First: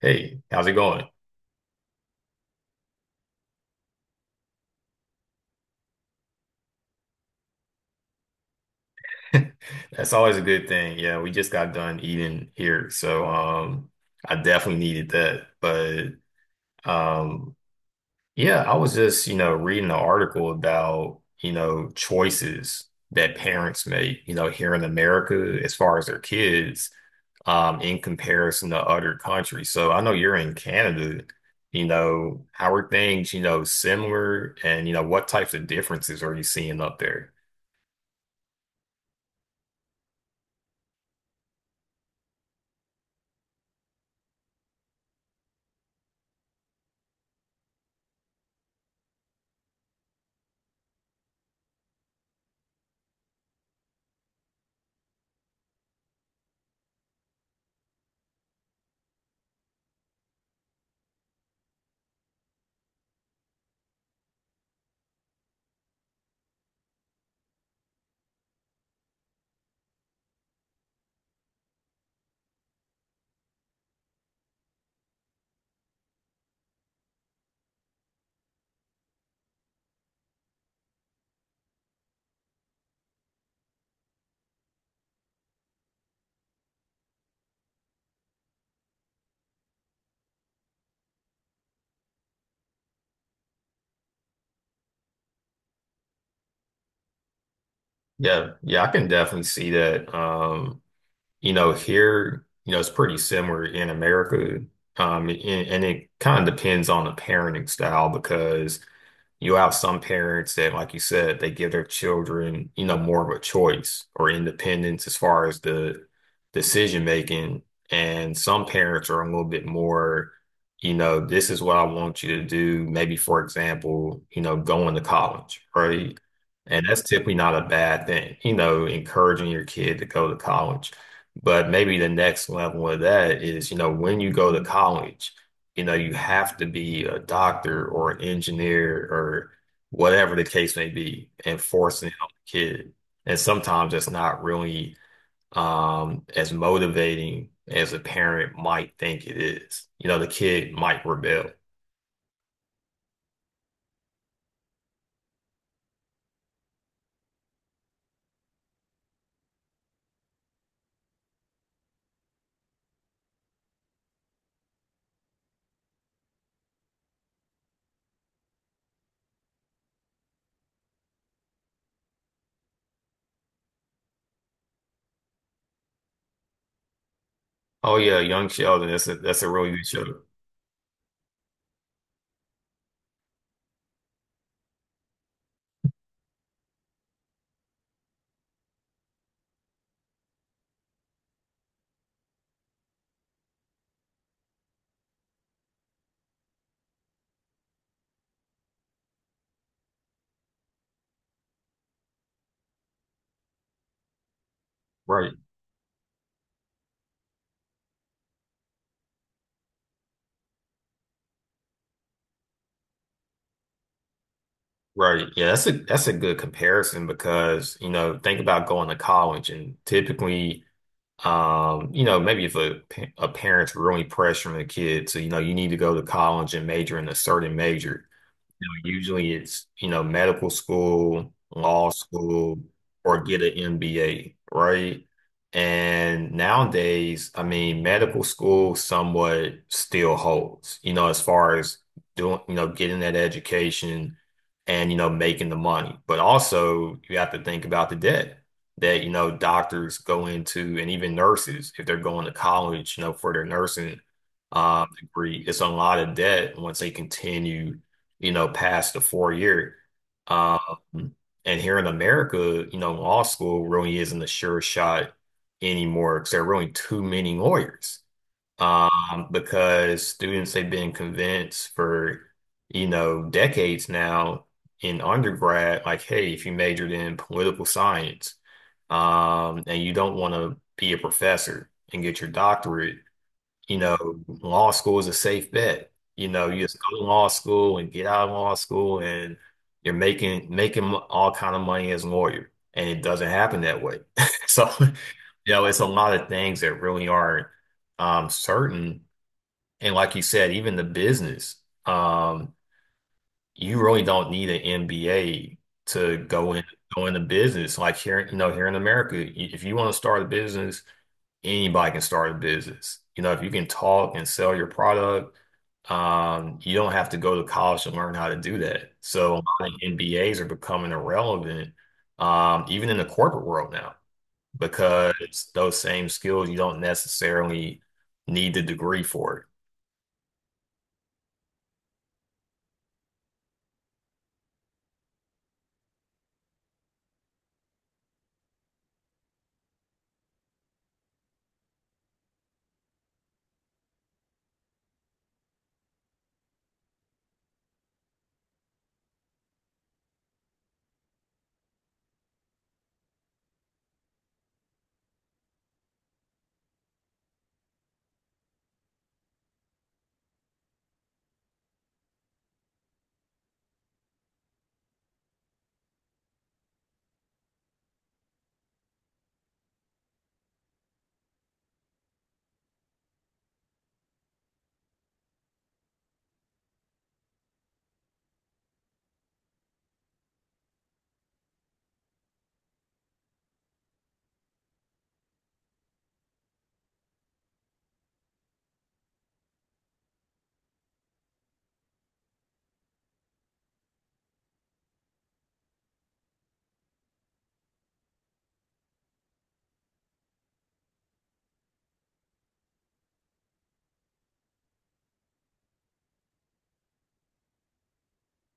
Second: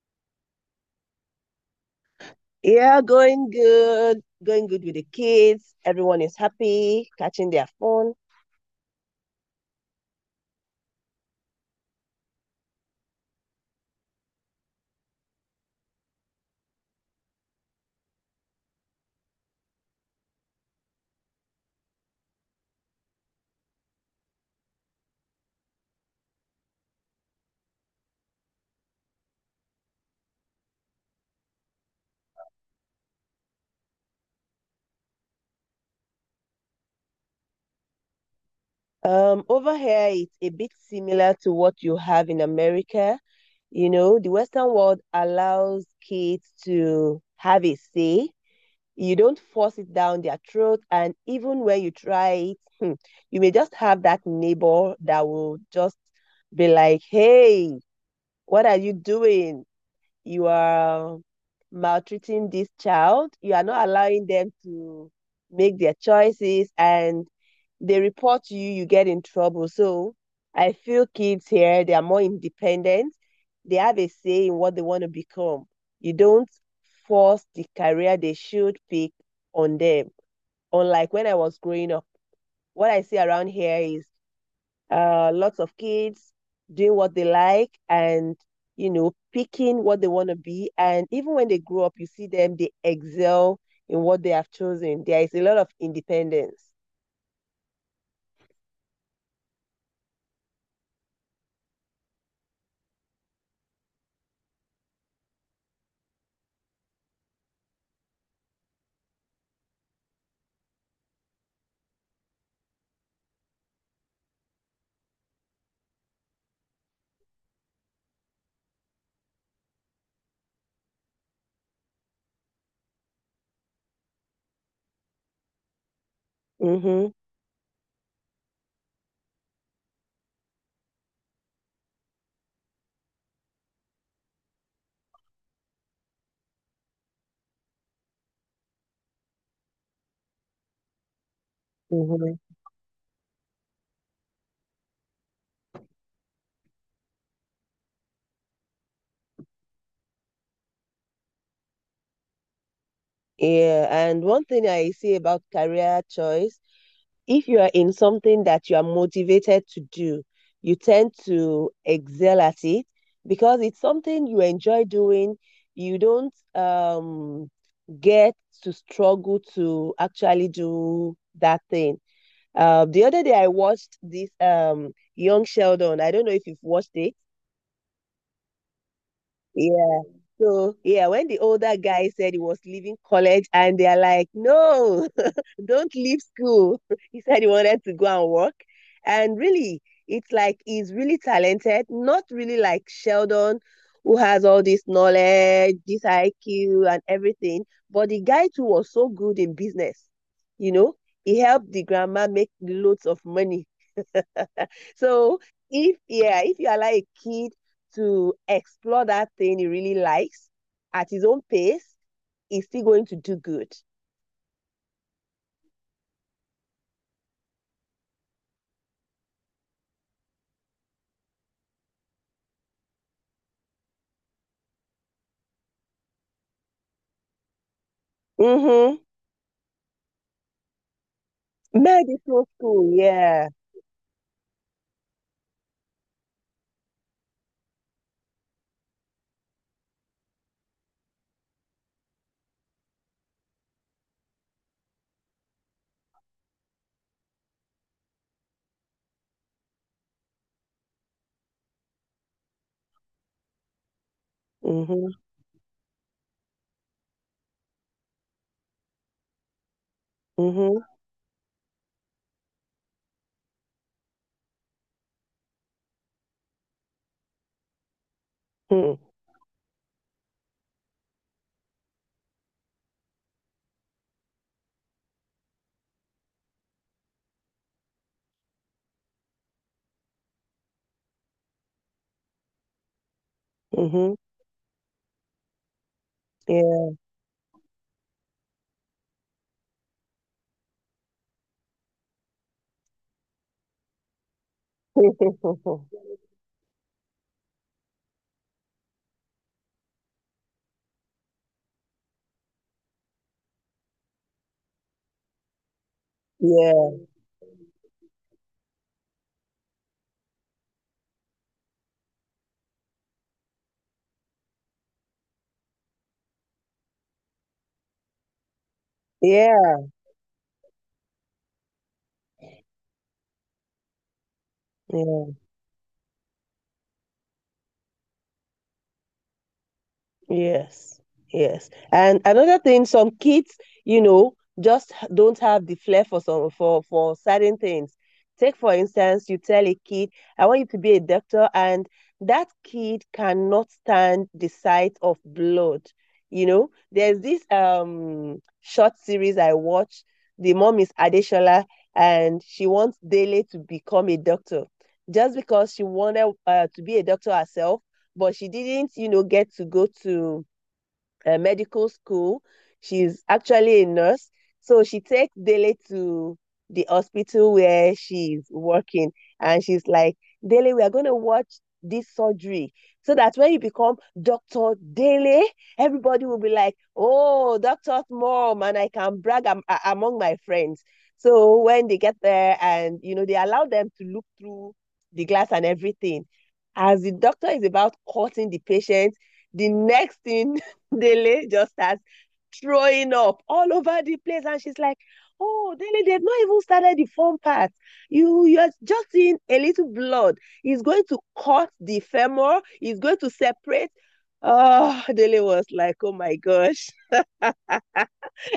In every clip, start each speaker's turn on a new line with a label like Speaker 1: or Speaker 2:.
Speaker 1: Hey, how's it going?
Speaker 2: Yeah, going good with the kids. Everyone is happy, catching their phone.
Speaker 1: That's always a good thing. Yeah, we just got done eating here, so I definitely needed that. But um yeah, I was just, reading an article about, you know, choices that parents make, you know, here in America as far as their kids in comparison to other countries. So I know you're in Canada, how are things, similar and what types of differences are you seeing up there?
Speaker 2: Over here, it's a bit similar to what you have in America. You know, the Western world allows kids to have a say. You don't force it down their throat, and even when you try it, you may just have that neighbor that will just be like, "Hey, what are you doing? You are maltreating this child. You are not allowing them to make their choices, and they report you, you get in trouble." So I feel kids here, they are more independent. They have a say in what they want to become. You don't force the career they should pick on them. Unlike when I was growing up, what I see around here is lots of kids doing what they like and, you know, picking what they want to be. And even when they grow up, you see them, they excel in what they have chosen. There is a lot of independence.
Speaker 1: Yeah, yeah, I can definitely see that. Here, it's pretty similar in America. And it kind of depends on the parenting style because you have some parents that, like you said, they give their children, you know, more of a choice or independence as far as the decision making. And some parents are a little bit more, you know, this is what I want you to do. Maybe, for example, you know, going to college, right? And that's
Speaker 2: Mm-hmm,
Speaker 1: typically not a bad thing, you know, encouraging your kid to go to college. But maybe the next level of that is, you know, when you go to college you know, you have to be a doctor or an engineer or whatever the case may be, and forcing it on
Speaker 2: mm-hmm.
Speaker 1: the kid. And sometimes it's not really as motivating as a parent might think it is. You know, the kid might rebel.
Speaker 2: Yeah, and one thing I see about career choice, if you are in something that you are motivated to do, you tend to excel at it because it's something you enjoy doing. You don't get to struggle to actually do that thing. The other day, I watched this Young Sheldon. I don't know if you've watched it.
Speaker 1: Oh yeah, Young Sheldon. That's a really
Speaker 2: He
Speaker 1: good show.
Speaker 2: So yeah, when the older guy said he was leaving college, and they're like, "No, don't leave school," he said he wanted to go and work, and really, it's like he's really talented, not really like Sheldon, who has all this knowledge, this IQ, and everything. But the guy too was so good in business, you know. He helped the grandma make loads of money.
Speaker 1: Right,
Speaker 2: So if, yeah, if you allow a kid to explore that thing he really likes at his own pace, he's still going to do good.
Speaker 1: right. Yeah, that's a good comparison because, you know, think about going to college and typically you know, maybe if a parent's really pressuring the kid to, you know, you need to go to college and major in a certain major, you know,
Speaker 2: Mm-hmm.
Speaker 1: usually it's, you know, medical school, law
Speaker 2: Medical
Speaker 1: school,
Speaker 2: school,
Speaker 1: or get
Speaker 2: yeah.
Speaker 1: an MBA, right? And nowadays, I mean, medical school somewhat still holds, you know, as far as doing, you know, getting that education and, you know, making the money. But also, you have to think about the debt that, you know, doctors go into and even nurses, if they're going to college, you know, for their nursing
Speaker 2: Mm-hmm.
Speaker 1: degree, it's a lot of debt once they continue you know, past the 4 year. Um,
Speaker 2: Mm-hmm.
Speaker 1: and here in America, you know, law school really isn't a sure shot anymore because there are really too many lawyers.
Speaker 2: Mm-hmm.
Speaker 1: Because students have been convinced for, you know, decades now in undergrad, like, hey, if you majored in political science, and you don't want to be a professor and get your doctorate, you know,
Speaker 2: Mm-hmm.
Speaker 1: law school is a safe bet. You know, you just
Speaker 2: Yeah.
Speaker 1: go to law school and get out of law school and you're making all kind of money as a lawyer. And it doesn't happen that way. So, you know, it's a lot of things that really aren't certain. And like you said, even the business, um, you really don't need an MBA to go in
Speaker 2: Yeah.
Speaker 1: go into business. Like here, you know, here in America, if you want to start a business anybody can start a business. You know, if you can talk and sell your product, you don't have to go to college to learn how to do that. So I think
Speaker 2: Yeah.
Speaker 1: MBAs are becoming irrelevant, even in the corporate world now,
Speaker 2: Yeah.
Speaker 1: because those same skills you don't necessarily need the degree for it.
Speaker 2: Yes, yes. And another thing, some kids, you know, just don't have the flair for some for certain things. Take for instance, you tell a kid, "I want you to be a doctor," and that kid cannot stand the sight of blood. You know, there's this short series I watch. The mom is Adeshola, and she wants Dele to become a doctor just because she wanted to be a doctor herself, but she didn't, you know, get to go to medical school. She's actually a nurse. So she takes Dele to the hospital where she's working. And she's like, "Dele, we are going to watch this surgery so that when you become Dr. Dele, everybody will be like, oh, doctor's mom, and I can brag among my friends." So when they get there, and, you know, they allow them to look through the glass and everything. As the doctor is about cutting the patient, the next thing, Dele just starts throwing up all over the place. And she's like, "Oh, Dele, they've not even started the fun part. You, you're just seeing a little blood. It's going to cut the femur, it's going to separate." Oh, Dele was like, "Oh my gosh."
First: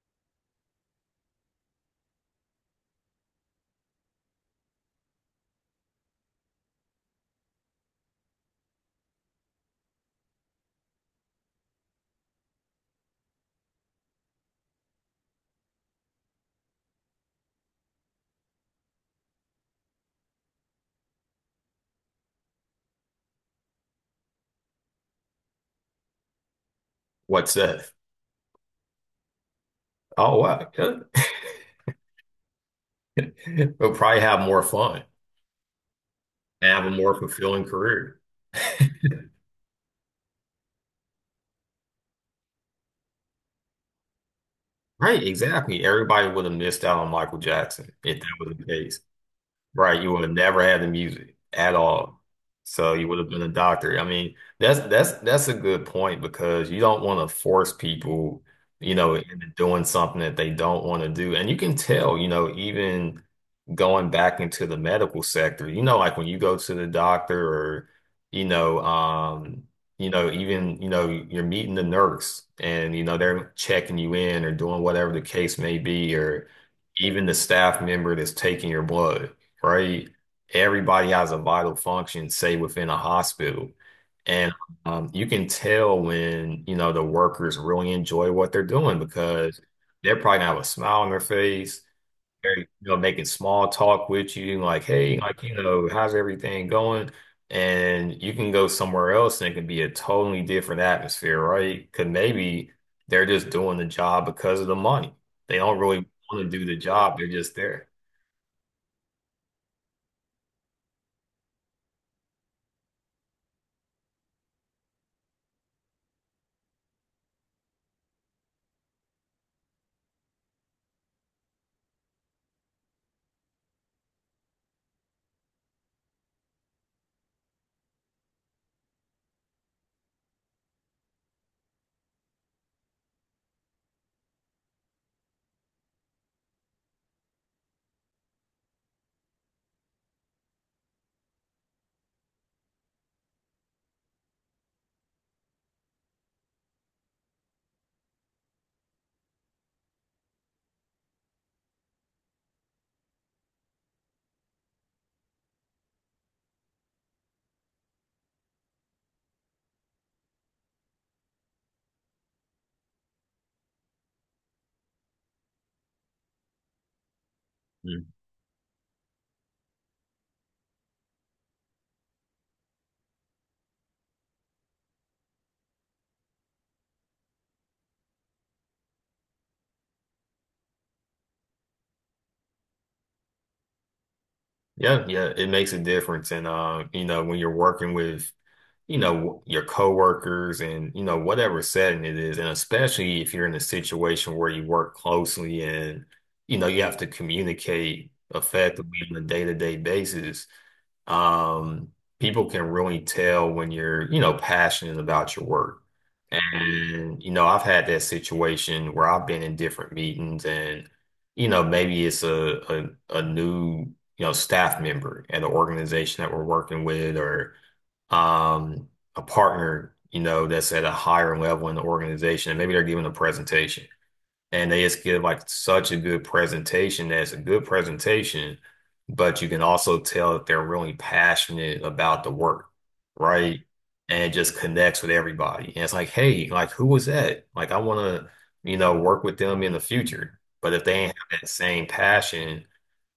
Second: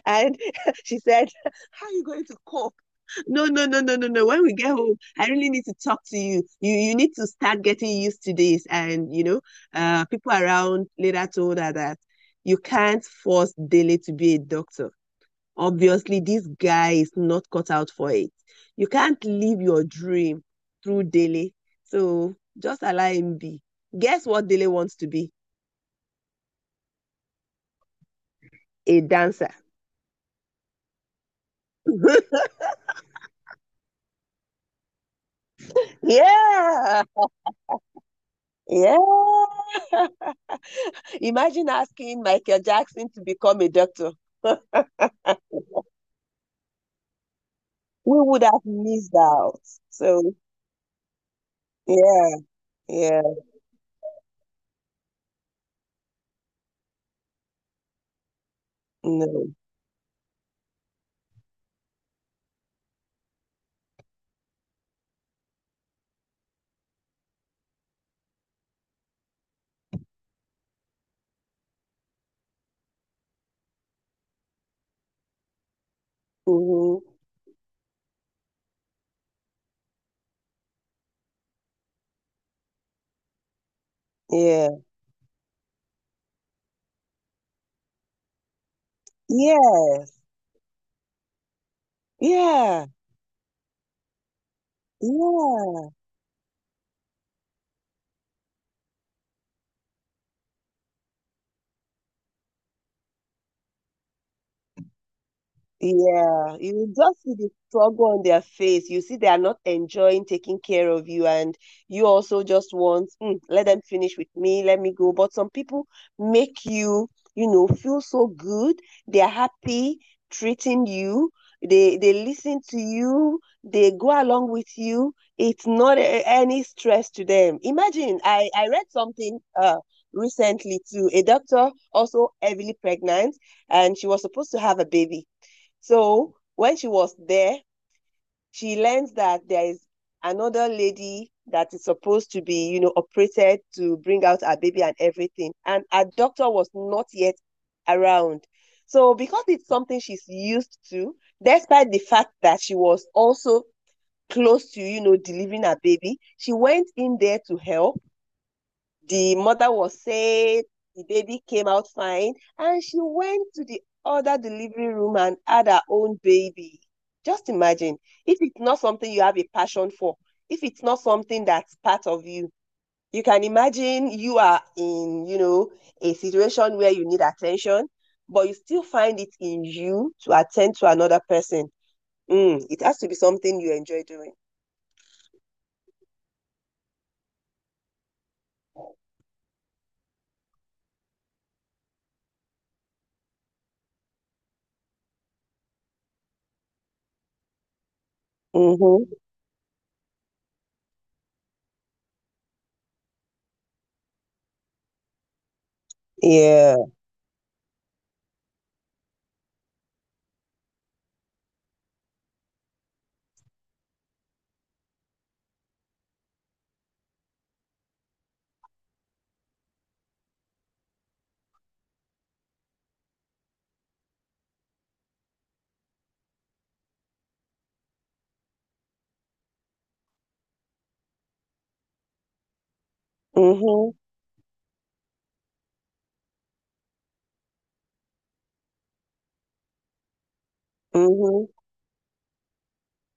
Speaker 2: And she said, "How are you going to cope? No, no, no, no, no, no. When we get home, I really need to talk to you. You need to start getting used to this." And you know, people around later told her that you can't force Dele to be a doctor. Obviously, this guy is not cut out for it. You can't live your dream through Dele. So just allow him be. Guess what Dele wants to be?
Speaker 1: What's that?
Speaker 2: A dancer.
Speaker 1: Oh, wow. Yeah. We'll probably have more fun and have a
Speaker 2: Yeah.
Speaker 1: more fulfilling career.
Speaker 2: Yeah. Imagine asking Michael Jackson to become a doctor.
Speaker 1: Right, exactly. Everybody would have missed out on Michael Jackson
Speaker 2: We
Speaker 1: if that
Speaker 2: would
Speaker 1: was the
Speaker 2: have
Speaker 1: case.
Speaker 2: missed out.
Speaker 1: Right, you would have
Speaker 2: So,
Speaker 1: never had the music at all.
Speaker 2: yeah,
Speaker 1: So you would
Speaker 2: yeah,
Speaker 1: have been a doctor. I mean, that's that's a good point because you don't want to force people, you know, into
Speaker 2: no.
Speaker 1: doing something that they don't want to do. And you can tell, you know, even going back into the medical sector, you know, like when you go to the doctor or, you know, um, you know, even, you know, you're meeting the nurse and, you know, they're checking you in or doing whatever the case may be, or
Speaker 2: Mm-hmm.
Speaker 1: even the staff member that's taking your blood right? Everybody has a vital function, say within a hospital. And
Speaker 2: Yeah,
Speaker 1: you can tell when, you know, the workers really enjoy what they're doing because they're
Speaker 2: yes,
Speaker 1: probably gonna have a smile on their face. They're, you
Speaker 2: yeah,
Speaker 1: know, making small talk with you, like, hey, like, you
Speaker 2: yeah.
Speaker 1: know, how's everything going? And you can go somewhere else and it can be a totally different atmosphere, right? Because maybe they're just doing the job because of the money. They don't really want to
Speaker 2: Yeah,
Speaker 1: do the
Speaker 2: you
Speaker 1: job,
Speaker 2: just
Speaker 1: they're
Speaker 2: see the
Speaker 1: just there.
Speaker 2: struggle on their face. You see they are not enjoying taking care of you, and you also just want, "Mm, let them finish with me, let me go." But some people make you, you know, feel so good. They are happy treating you. They listen to you. They go along with you. It's not any stress to them. Imagine, I read something recently too. A doctor also heavily pregnant, and she was supposed to have a baby, so when she was there, she learns that there is another lady that is supposed to be, you know, operated to bring out her baby and everything. And her doctor was not yet around. So because it's something she's used to, despite the fact that she was also close to, you know, delivering her baby, she went in there to help. The mother was safe, the baby came out fine, and she went to the other delivery room and had her own baby. Just imagine, if it's not something you have a passion for, if it's not something that's part of you, you can imagine you are in, you know, a situation where you need attention, but you still find it in you to attend to another person. Mm, it has to be something you enjoy doing.
Speaker 1: Yeah, yeah, it makes a difference. And you know, when you're working with you know, your coworkers and, you know, whatever setting it is. And especially if you're in a situation where you work closely and, you know, you have to communicate effectively
Speaker 2: Mm-hmm.
Speaker 1: on a day-to-day basis. Um, people can really tell when you're, you know, passionate about your work.
Speaker 2: Yeah.
Speaker 1: And, you know, I've had that situation where I've been in different meetings and, you know, maybe it's a new, you know, staff member at an organization that we're working with or, um, a partner, you know, that's at a higher level in the organization, and maybe they're giving a presentation and they just give like such a good presentation, but you can also tell that they're really passionate about the work, right?
Speaker 2: Mm-hmm.
Speaker 1: And it just connects with everybody. And it's like, hey, like who was that? Like I want to, you know, work with them in the future. But if they ain't have that
Speaker 2: Mm-hmm.
Speaker 1: same passion,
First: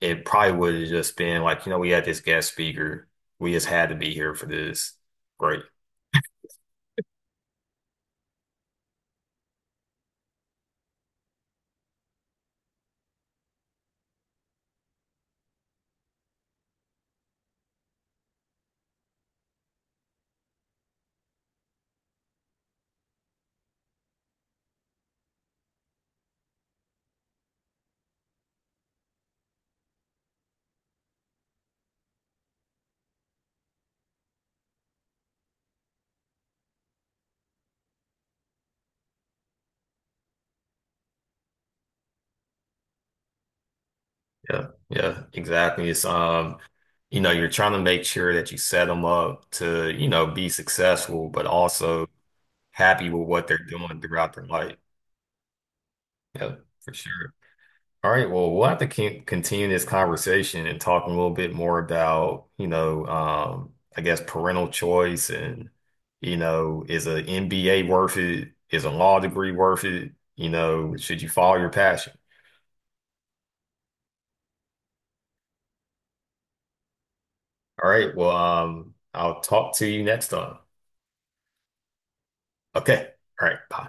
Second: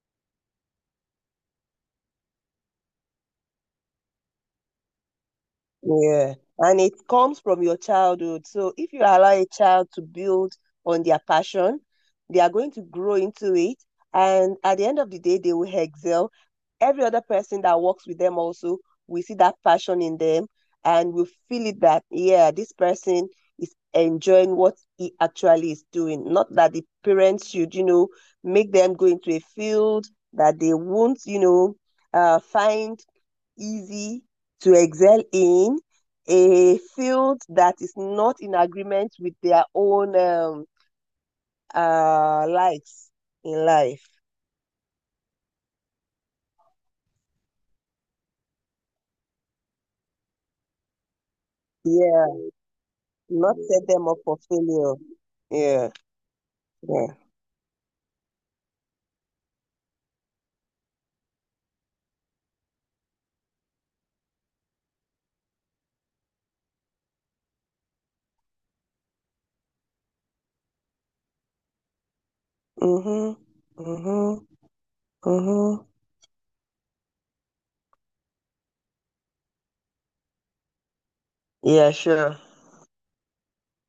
Speaker 1: it probably would have just been like, you know, we had this guest speaker. We just had to be here for this. Great.
Speaker 2: Yeah. And it comes from your childhood. So if you allow a child to build on their passion, they are going to grow into it. And at the end of the day, they will excel. Every other person that works with them also, we see that passion in them and we feel it that, yeah, this person is enjoying what he actually is doing. Not that the parents should, you know, make them go into a field that they won't, you know, find easy to excel in, a field that is not in agreement with their own likes in life.
Speaker 1: Yeah, yeah, exactly. It's you know, you're trying to make sure that you set them up to, you know, be successful, but also
Speaker 2: Yeah,
Speaker 1: happy with what
Speaker 2: not
Speaker 1: they're
Speaker 2: set
Speaker 1: doing
Speaker 2: them up
Speaker 1: throughout
Speaker 2: for
Speaker 1: their life.
Speaker 2: failure. Yeah,
Speaker 1: Yeah, for
Speaker 2: yeah.
Speaker 1: sure. All right, well, we'll have to keep continue this conversation and talk a little bit more about, you know, I guess parental choice and, you know, is an MBA worth it? Is a law degree worth it? You know, should you follow your passion?
Speaker 2: Mm-hmm. Mm-hmm. Mm-hmm.
Speaker 1: All right, well, I'll talk to you next time.
Speaker 2: Yeah, sure.
Speaker 1: Okay. All right. Bye.